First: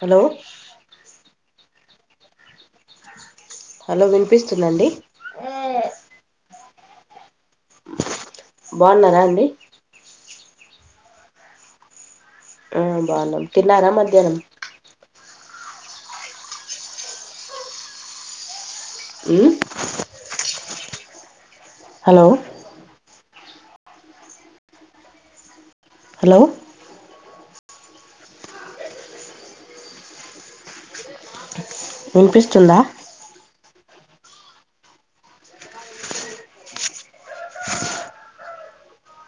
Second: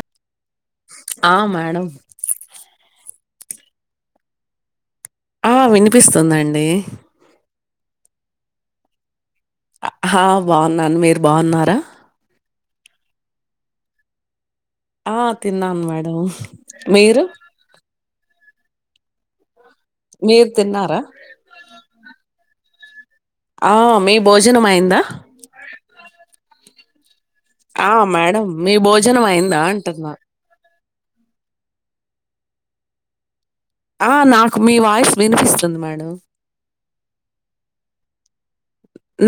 Hello ఆ madam hello వినిపిస్తుందా అండి ఆ వినిపిస్తుందండి. బావున్నారా అండి హా బావునాన్ను మీరు బావున్నారా? ఆ బావున్నా తిన్నారా మధ్యాహ్నం ఆ తిన్నామ్ మేడం మీరు ఉమ్ మీరు తిన్నరా అలో ఆ మీ భోజనం అయిందా అలో ఆ మేడం మీ భోజనం అయిందా అంటున్న వినిపిస్తుందా ఆ నాకు మీ వాయిస్ వినిపిస్తుంది మేడమ్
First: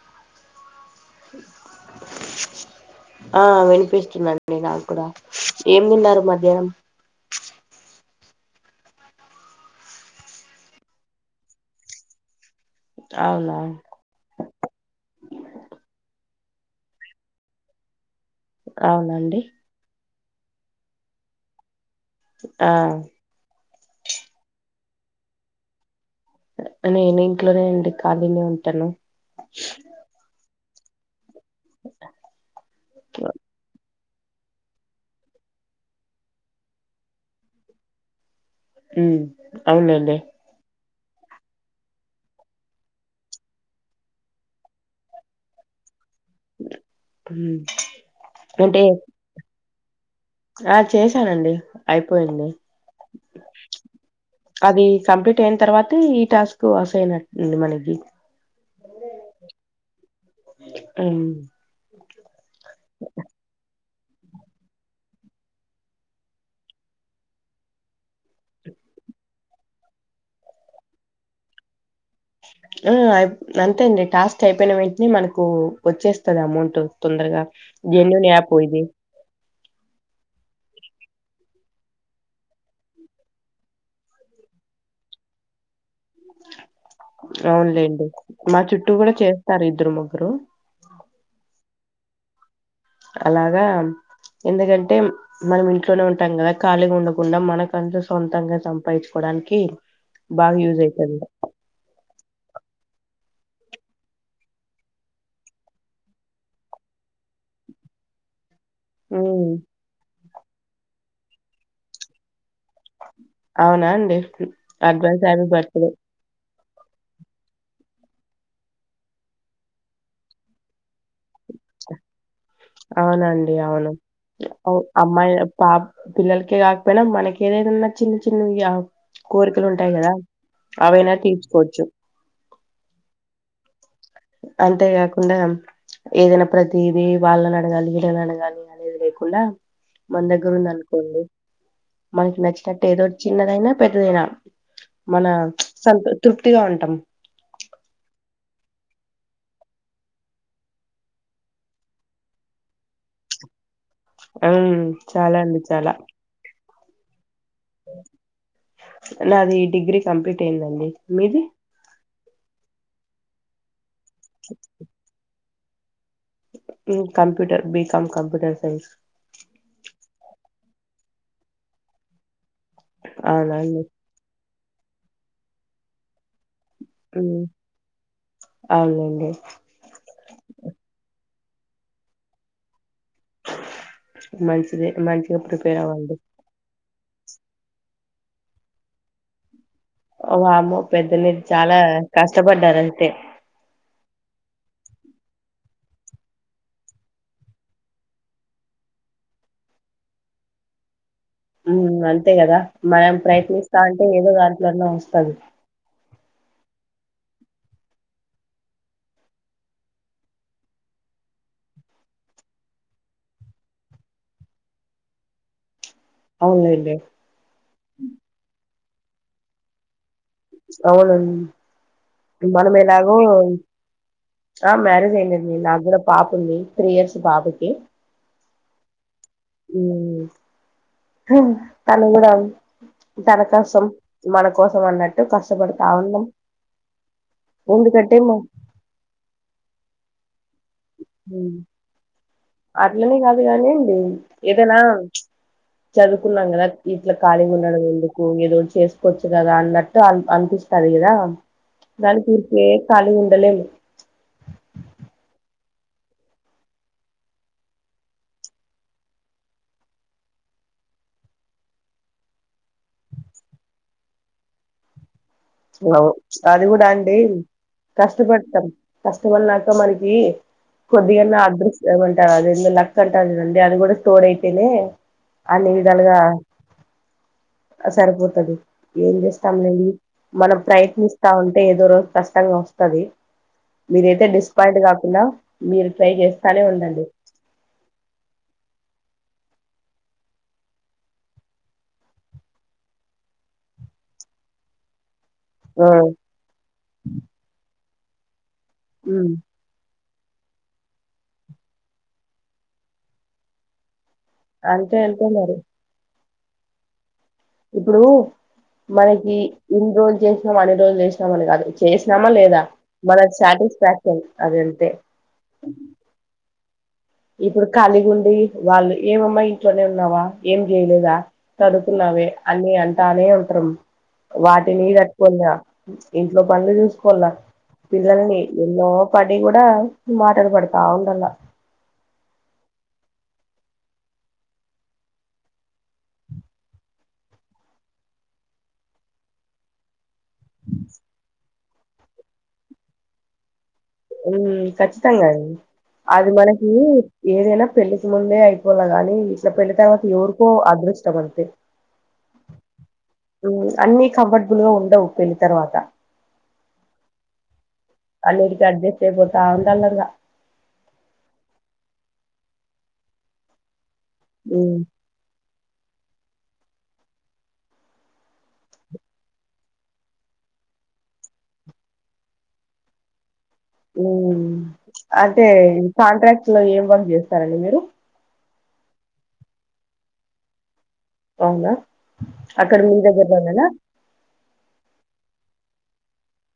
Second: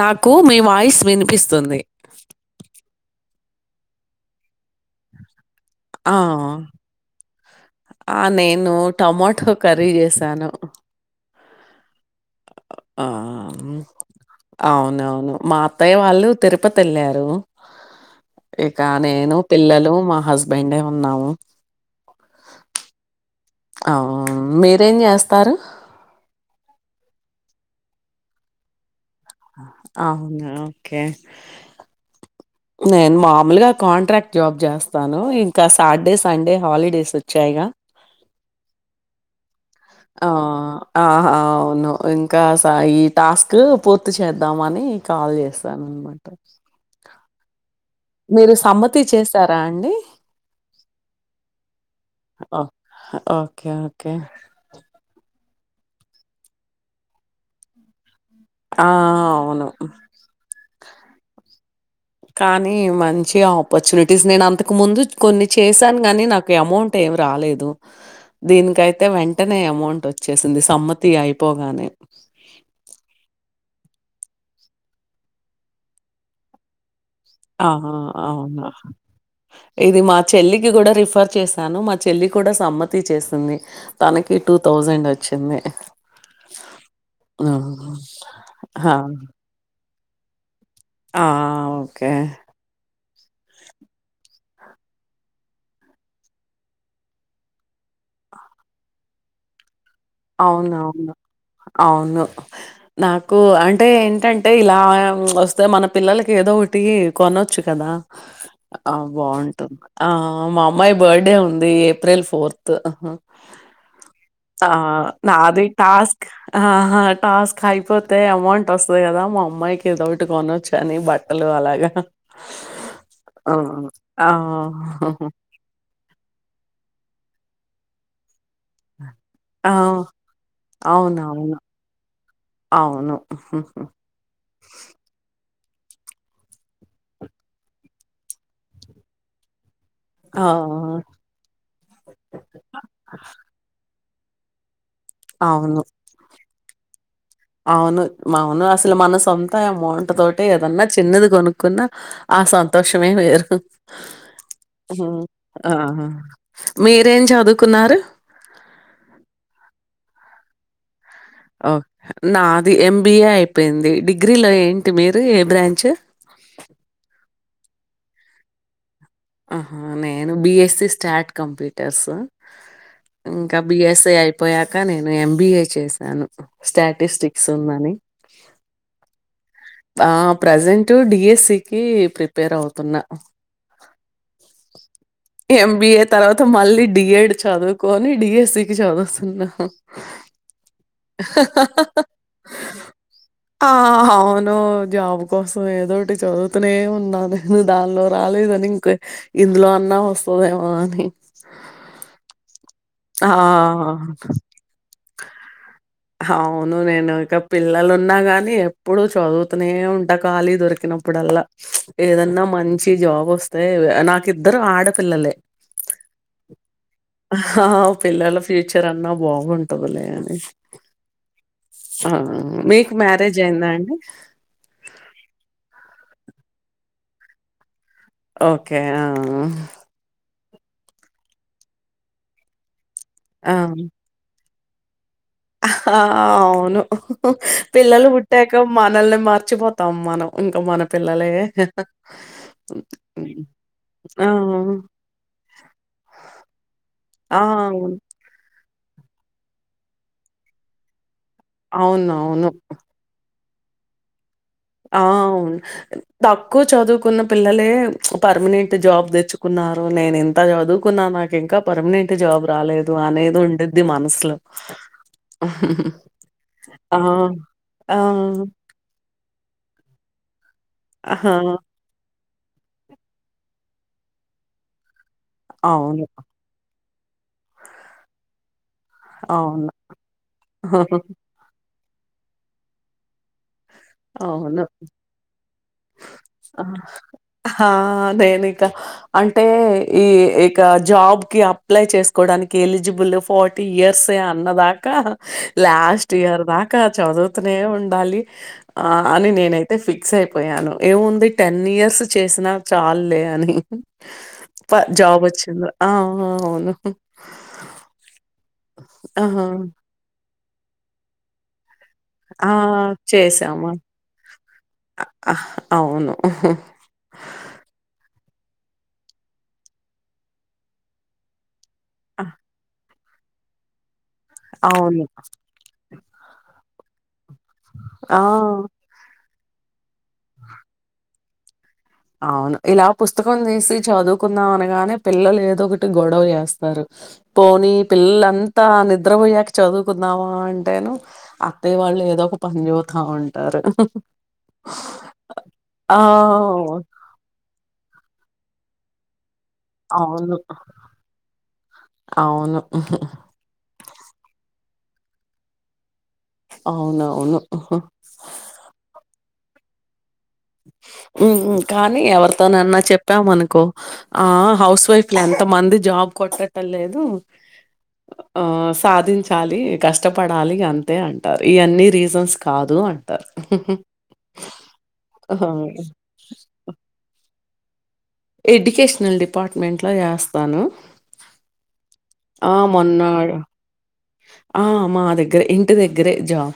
నాకు మీ వాయిస్ వినిపిస్తుంది. ఆ వినిపిస్తుందండి నాక్కుడా ఏం ఆ తిన్నారు మధ్యాహ్నం ఆ నేను టమాటో కర్రీ జెసాను. ఆ అవునా అవునవును మా అత్తయ్య వాళ్ళు తిరుపతెల్లారు ఇక నేను అవునండి పిల్లలు మా పైన్నే ఉన్నాము ఆ అవు మీరేం జేస్తారు నేను ఇంట్లోనే అండి ఖాళీనే ఉంటాను. అవునా కే నేన్ మాముల్ గా కాంట్రాక్ట్ జాబ్ చేస్తాను ఇంకా సాట్ డే, సండే హాలిడేస్ వచ్చాయిగా. హు ఆ ఆహా అవును ఇంకాస్ ఈ టాస్క్ పూర్తి చేద్దామని కాల్ చేస్తాను. మీరు ఎంటే సమ్మతి చేసారా అండి ఆ చేశానండి అయిపోయింది ఓహ్! ఓకే ఓకే అది కంప్లీట్ టెన్ తర్వాత ఈ టాస్క్ అసైన్ అంటండి మనకి. ఆ అవును [unintelligible] క్కడం [unintelligible] కానీ మంచి ఆపర్చునిటీస్ నేను అంతకు ముందు కొన్ని చేసాను. గాని నాకు అమౌంట్ ఏమి రాలేదు. దీనికైతే వెంటనే అమౌంట్ వచ్చేసింది సమ్మతి అయిపోగానే. ఆ! అయి అంతే అండి టాస్క్ అయిపోయిన వెంటనే మనకు వచ్చేస్తది అమౌంట్ తొందరగా ఆహా! జన్యున్ యాప్ అవునా! ఇది ఇది మా చెల్లికి కూడా రిఫర్ చేసాను మా చెల్లి కూడా సమ్మతి చేసింది తనకి టూ తౌజండ్ వచ్చింది ఆ! అవునులేండి మా చుట్టూ ఆ! కూడా చేస్తారు ఇద్దరు ము కరు ఆ ఓ కే అలాగా ఎందుకంటే మనం ఇంట్లోనే ఉంటాం కదా ఖాళీగా ఉండకుండా మనకంటూ సొంతంగా సంపాయించుకోడానికి అవునవును అవును నాకు అంటే ఏంటంటే ఇలా వస్తే మన పిల్లలకి ఏదో ఒకటి కొనొచ్చు కదా ఆ హ్మ్. బావుంటు ఉంది ఆ మా అమ్మాయి బర్త్డే ఉంది ఏప్రిల్ ఫోర్ అవునా అండి ఆ! అడ్వా నాది టాస్క్ అహా టాస్క్ అయిపోతే అమౌంట్ వస్తుంది కదా మా అమ్మాయికి ఏదోటి కొనొచ్చు అని బట్ ఆ! అవునండి అవును ఆ! అవ్ అమ్మాయి పాప్ పిల్లలకే కాకపోయినా మనకి ఏదేదన్న చిన్ చిన్ నుయావ్ కోరికలు ఆ! ఉంటాయి కదా అవైనా అవునవును. తీర్చుకోవచ్చు అవును ఉ హు హూ అంతేకాకుండా ఏదైనా ప్రతిది వాళ్ళని అడగాలి వీళ్ళని అడగాలి అనేది లేకుండా మన ఆ! దగ్గర ఉంది అనుకొండి మనకి నచ్చినట్టు ఏదో చిన్నదైనా పెధ్ నువ్వేనా మన అవును. సంత్ తృప్తిగా ఉంటాం అవును. అవును అసలు మన సొంతామౌంట్ తోటే ఏదన్నా చిన్నది కొనుక్కున్నా ఆ సంతోషమే వేరు ఉమ్ హ్మ్. చాలా అండి చాలా ఆహా! మీరేం చదు నాది డిగ్రీ కంప్లీట్ అయిందండి మీరు ఓ నాది ఎంబిఏ అయిపోయింది డి గ్రీలో ఏంటి మీరు ఏం బ్రాంచ్ ఉ computer B com computer science ఆహా నేను బీఎస్సీ స్టాట్ కంప్యూటర్స్ అవునా ఇంకా అండి? బీఎస్సీ ఐ పోయాక నేను ఎంబీఏ చేశాను హ్మ్. స్టాటిస్టిక్స్ ఉందని అవునులెండి. ఆ ప్రజెంట్ డీఎస్సీకి ప్రిపేర్ అవుతున్న మంచిదే మంచిగా ప్రిపేర్ అవ్వండి బి ఎడ్ చదువుకొని డీఎస్సీ కి చదువుతున్నా వామ్మో పెద్ద మీరు చాలా కష్టపడ్డారు అంటే నో జాబ్ కోసం ఏదోటి చదువుతూనే ఉన్నా నేను దానిలో రాలేదని ఇంక ఇందులో అన్నా వస్తదేమో అని మ్మ్ అంతే కదా మనం ఆ! ప్రయత్నిస్తా ఉంటే ఏదో దాంట్లోన్న వస్తది అవును నేను ఇక పిల్లలు ఉన్నా గాని ఎప్పుడు చదువుతూనే ఉంట ఖాళీ దొరికినప్పుడల్లా ఏదన్నా మంచి జాబ్ వస్తే నాకు ఇద్దరు ఆడపిల్లలే అవునులేండి హ పిల్లల ఫ్యూచ చరన్నా బాగుంటదులే అని ఆ! అవునండి మనం మీకు ఎలాగో మ్యారేజ్ అయిందా అండి? ఆ మ్యారేజ్ అయినది నాకు కూడా పాప ఉంది త్రీ ఇయర్స్ బాబు కి ఓకే ఆ తను కూడా ఆ! తనకసం మన కోసం అన్నట్ ఆ అవును పిల్లలు ఎందుకంటే మా పుట్టాక మనల్ని మర్చిపోతాం మనం ఇంకా మన పిల్లలే ఉమ్, అట్లనే కాదు హ్మ్. కానిండి ఆ! ఏదైనా చదువుకున్నాం కదా ఇట్లా ఆ! ఖాళీగా ఉండడం అవును. ఎందుకు ఏదో చేసుకోవచ్చు కదా అన్నట్టు అ అనిపిస్తంది కదా దానికి అవునవును. ఊరికే కాలిగా ఉండలేం ఆ తక్కువ చదువుకున్న పిల్లలే పర్మనెంట్ జాబ్ తెచ్చుకున్నారు నేను ఇంత చదువుకున్నా నాకు ఇంకా పర్మనెంట్ జాబ్ రాలేదు అనేది ఉండుద్ది మనసులో హలో అది కూడా ఆ! అండి ఆ! కష్టపడతాం కస్ ఇష్టమన్నాక మనకి ఆహా! కొద్దిగన్న అడ్రస్ ఏదన్న అదేందో లక్క అంటరు చూడండి అది కూడా తోడైతేనె అన్ని అవును. విధాలుగా సరిపోతుది ఏం అవును. చేస్తాములేండి మనం ప్రయత్నిస్తా ఉంటే ఏదో రోజు కష్టంగా ఒస్తది మీరైతే అవును. డిసప్పయింట్ కాకుండా మీరు ట్రై ఆ! చేస్తానే ఉండండి ఆ! నేనిక అంటే ఈ ఇక జాబ్ కి అప్లై చేసుకోవడానికి ఎలిజిబుల్ ఫార్టీ ఇయర్సే అన్నదాకా ఆ లాస్ట్ ఇయర్ దాకా చదువుతనే ఉం డాలి ఆ అని ఉమ్ నేనైతే ఫిక్ ఫిక్స్ అయిపోయాను ఏముంది టెన్ ఇయర్స్ చేసినా చాలులే అని ప అంతే జాబ్ అంటే మరి వచ్చింది ఆ అవును ఇప్పుడు మనకి ఆహా! ఇన్ రోజులు చేస్ మన అన్ని రోజలు చేష్ణామని కాదు చేసినామా ఆ! లేదా మనకు చేశాము. సాటిస్ఫాక్షన్ అదంతే అ! అవును. ఇప్పుడు ఖాళీగుండి వాళ్ళు ఏమమ్మా ఇంట్లోనే ఉన్నావా ఏం జేయలేదా ఆ! చదుకున్నావే అని అం తానే ఉంట్రు వాటిని అవును. కట్టుకోన ఇంట్లో పనులు జూస్ కొల పిల్లలని ఆ! ఎన్నో పడ్ నీ కూడా మాటలు పడతా ఉండలా అవును ఇలా పుస్తకం దీసి చదువుకుందాం అనగానే పిల్లలు ఏదో ఒకటి గొడవ జేస్తారు పోనీ పిల్లలంతా నిద్రపోయ్యాక చదువుకుందావా అంటేను అత్తయ్య వాళ్ళు ఏదో ఒక పని చబుతా ఉంటారు ఉమ్ ఖచ్చితంగా అండీ ఆ! అది మనకి ఏదైనా పెళ్లికి ముందే అయిపోల గాని ఇట్లా పెళ్ళ తర్వాత అవును. ఎవరికో అదృష్టం అంతే అవును. ఊ అన్ని కంఫర్టబుల్ గా ఉ డవ్ పెళ్ళి తర్వాత అవునవును అల్ ఇడికి అడ్జస్ట్ అయిపోతే రా అంటన్నారగ కానీ ఎవరితోనన్న చెప్పాం మనకో ఆ హౌస్ వైఫ్ లన్ కొంతమంది జాబ్ కొట్టడం లేదు ఆ సాధించాలి కష్టపడాలి అంతే అంటారు ఈ అన్ని రీజన్స్ కాదు అంటారు [unintelligible] హ్మ్ అంటే కాంట్రాక్ట్ లో ఏం వంక్ చే సరండి మీరు ఎడ్యుకేషనల్ డిపార్ట్మెంట్లో చేస్తాను అవునా ఆ అక్కడ మీ మొన్నాడు దగ్గరలోనేనా ఆ మా దగ్గర ఇంకా ఇ దగ్గరే జాబ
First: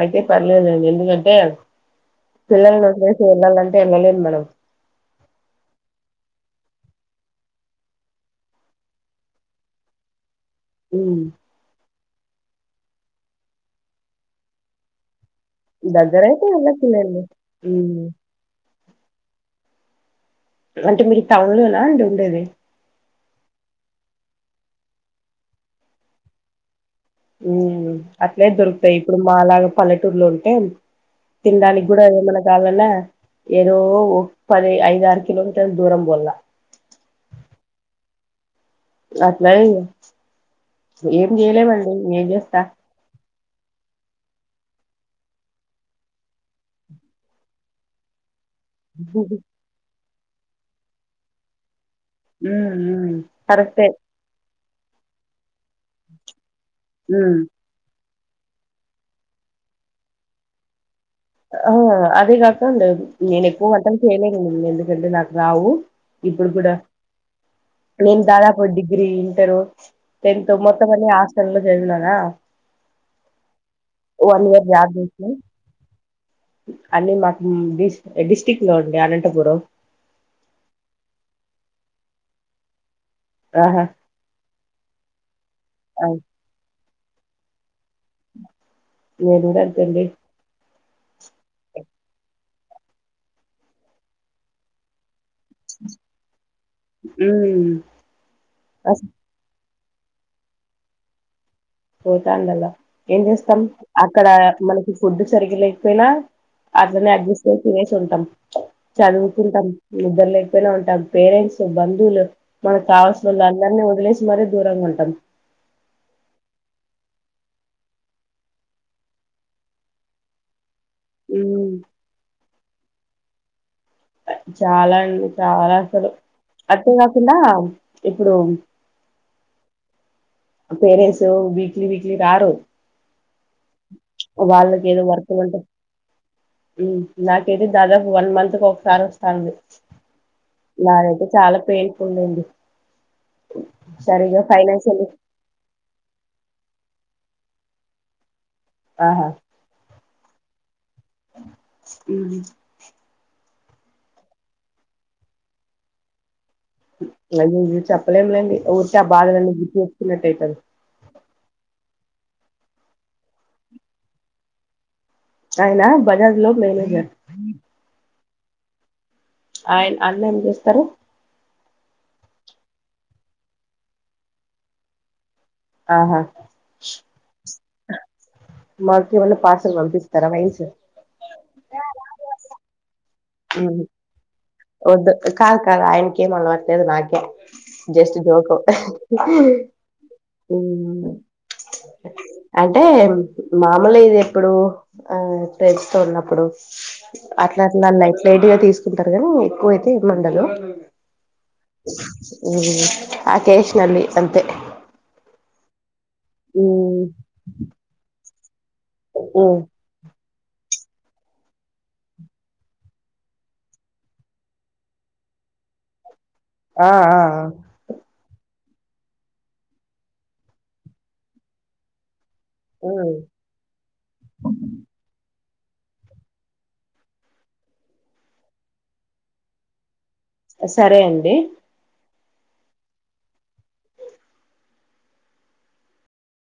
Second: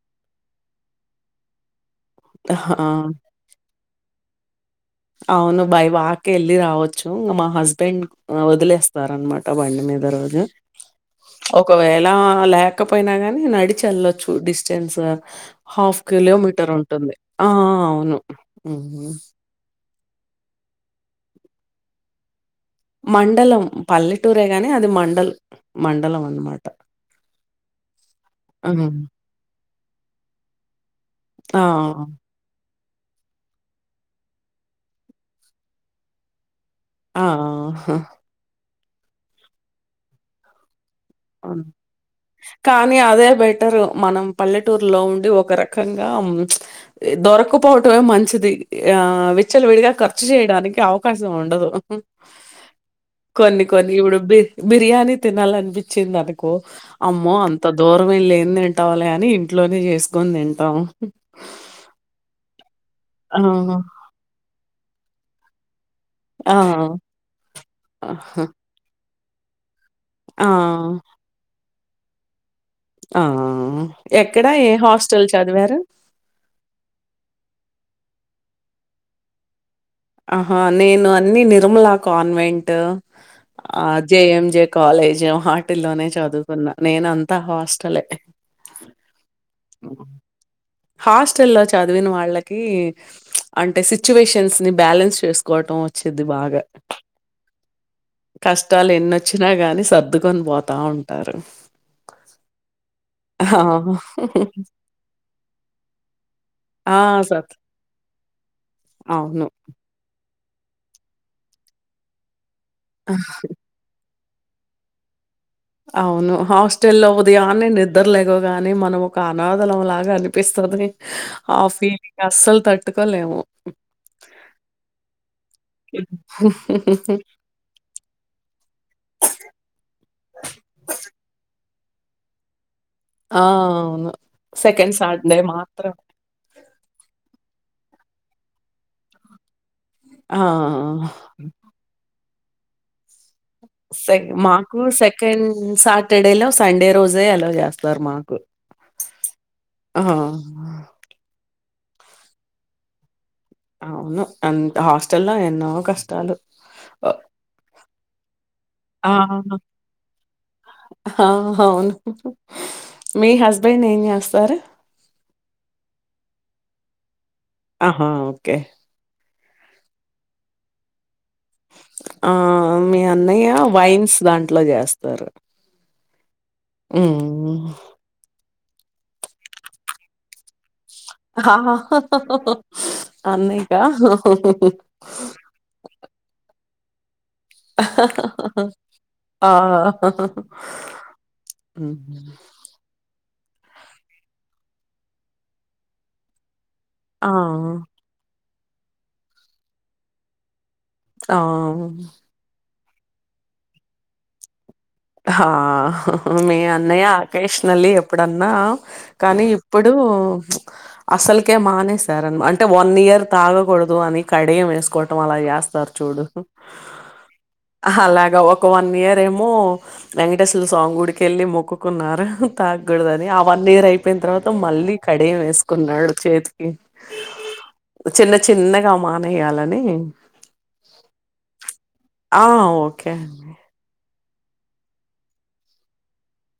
అయితే పర్లేదుండి ఎందుకంటే ఆహా పిల్లల్ని వాదిలేసి వెళ్ళాలంటే వెళ్ళలేదు మనం అవును బై వాక వెళ్ళి రావచ్చు ఇంకా మా హస్బెండ్ వదిలేస్తార అనమాట బండి మీద రోజు హ్మ్ ఒకవేలా లేకపోయినా కాని న నడిచి వెళ్లొచ్చు డిస్టెన్స్ హాఫ్ దగ్గరయితే కిలోమీటర్ ఉంటుంది వెళ్ళొచ్చులేండి ఆ హ్మ్ అవును అంటే మీరు టౌన్లోనా అండి ఉండేది మండలం పల్లెటూరే గాని అది మండలం మండలం అన్నమాట ఉ అట్లే దొరుకుతాయి ఇప్పుడు మా లాగా పల్లెటూరులో ఉంటే ఆ తినడానికి కూడా ఏమన్నా కావాలన్నా ఏదో ఒక పది ఐదు ఆరు కిలోమీటర్ దూరం పోల్ల ఆ అట్లా ఏం అవును చేయలేమండి ఏం చేస్తా కానీ అదే బెటరు మనం పల్లెటూరులో ఉండి ఒక రకంగా దొరకపోవటమే మంచిది ఆ విచ్చల్ విడిగా క ర్చ చేయడానికి అవకాశం ఉండదు ఉ కొన్ని కరెక్టే కొన్ని ఇప్పుడు బి బిర్యానీ తెనాలి చ్చింది అనకు అమ్మో హ్మ్. అంత దూరం ఇరమే లే ఏని తింటవాల కాని ఇంట్లోనే చేసుకని తింటాం అ అది కా [unintelligible] ఆ! నేను ఎక్కువ వంటలు చేయలేనును రడి నాకు రావు ఇప్పుడు ఆ! కూడా ఆ! నేను దాదాపు డిగ్రీ ఫరు ఆ! ఎంతంతో మత్త మ ఆసనలో జ విన్నానా ఆ ఎక్కడా ఏ హాస్టల్ చదివారు అన్న మాకు డి డిస్టిక్ట్ లో అండి అనంతపురం ఆహా నేను అన్ని నిర్మలా కాన్వెంట్ ఆహా! ఆ జేఎం జే కాలేజీ వాటిల్లోనే చదువుకున్న నేన అంతా హాస్ట్ నంట అకడి [unintelligible] ఫాస్ట్ చల్లో చాదవిన వాళ్లకి ఈ అంటే సిచ్యువేషన్స్ ని బాలన్స్ చేసు కోటం వచ్చేది బాగా హ్మ్. కష్టాలు అస్ ఎన్నిచ్చినా కానీ సర్దుకొని పోతా ఉంటారు పోతా ఉండాలా ఏం ఆ! చేస్తాం. అక్కడ మనకి ఫుడ్ సరిగ లేకపోయినా, ఆ! అట్లనే అడ్జస్ట్ సత్ అయి తినేసి ఉంటాం అవును. చదువుతుంటాం. నిద్దరు లేకపోయినా ఉంటాం పేరెంట్స్, బంధువులు మనకు కావలిసినోళ్లు అందరినీ వదిలేసి మరి దూరంగా ఉంటాం. అవును హాస్టల్ లో ఉదయాన్ని నిద్ర లెగవగానే మనం ఒక అనాదలంలాగా అనిపిస్తుంది. ఆ ఉమ్ ఫీలింగ్ అస్సలు తట్టుకోలేము. చాలా అండి చాలా అసలు అంతే కాకుండా ఇప్పుడు పేరెంట్స్ వీక్లీ, వీకీలి రారు. ఆ వాళ్ళకి సెకండ్ ఏదో సాటార్డే వర్క్లు మాత్రం ఇది దాదాపు వన్ మంత్ కు ఒకసారి వస్తాంది. ఆ! నాదైతే చాలా పెయిన్స్ ఉండుంది. సే మాకు ఫైనాన్షియల్ సెకండ్ సాటర్డేలో స సండే రోజే ఆలో చేస్తారు మాకు ఆ ఆ [unintelligible] హ్ అవును అంత హాస్టల్ లో ఎన్నో కష్టాలు. ఒ అవి ఇవి చెప్పలేములేండి ఊరికె ఆ బాధలన్నీ గుర్తుచేసుకున్నట్టు అయితాంది. ఆ అవును హ్హ్హ్ మీ హస్బెండ్ ఏం చేస్తారు ఆయన బజాజ్ లో మేనేజర్ ఆహా ఓకే ఆయన్ అన్న ఏం చేస్తారు? ఆ మీ అన్నయ్య వైన్స్ దాంట్లో చేస్తారు. ఆహా హ్మ్. మాకు ఎమన్నా పార్సల్ పంపిస్తారా మీల్ల్స్ ఆహా హా హా హ్ వద్దు కాద్ కాదు ఆయనకు ఏమి అలవాటు లేదు నాకే జస్ట్ జోకు ఆ ఊ అంటే మాములే ఇది ఎప్పుడు ఆ ఫ్రెండ్స్ తో ఉన్నప్పుడు ఆ అట్లన్న లైట్ లైట్ గా తీసుకుంటారు గనీ ఎక్కువైతే మండదు ఆ ఊ అకేష్ నలి అంతే హా మీ ఉమ్ అన్నయ్య అకేష్ నలి ఎప్ప ఎప్పుడన్నా కానీ ఉమ్ ఇప్పుడు అసలుకే మానేసారు అన్ అంటే వన్ ఇయర్ తాగకూడదు అని కడియం వేసుకోవటం అలా వేస్తారు చూడు ఆ ఆ ఆ అలాగా ఒ ఒక వన్ ఇయర్ ఏమో వెంకటేశ్వర్లు స్వామి గుడికి వెళ్ళి మొక్కుకున్నారు తాగకూడదు ఉమ్ అని ఆ వన్ ఇయిర్ అయిపోయిన తర్వాత మళ్లీ కడియం వేస్ కున్నాడు చేతికి చిన్న చిన్నగా మానేయాలని సరే అండి ఆ ఓకే అండి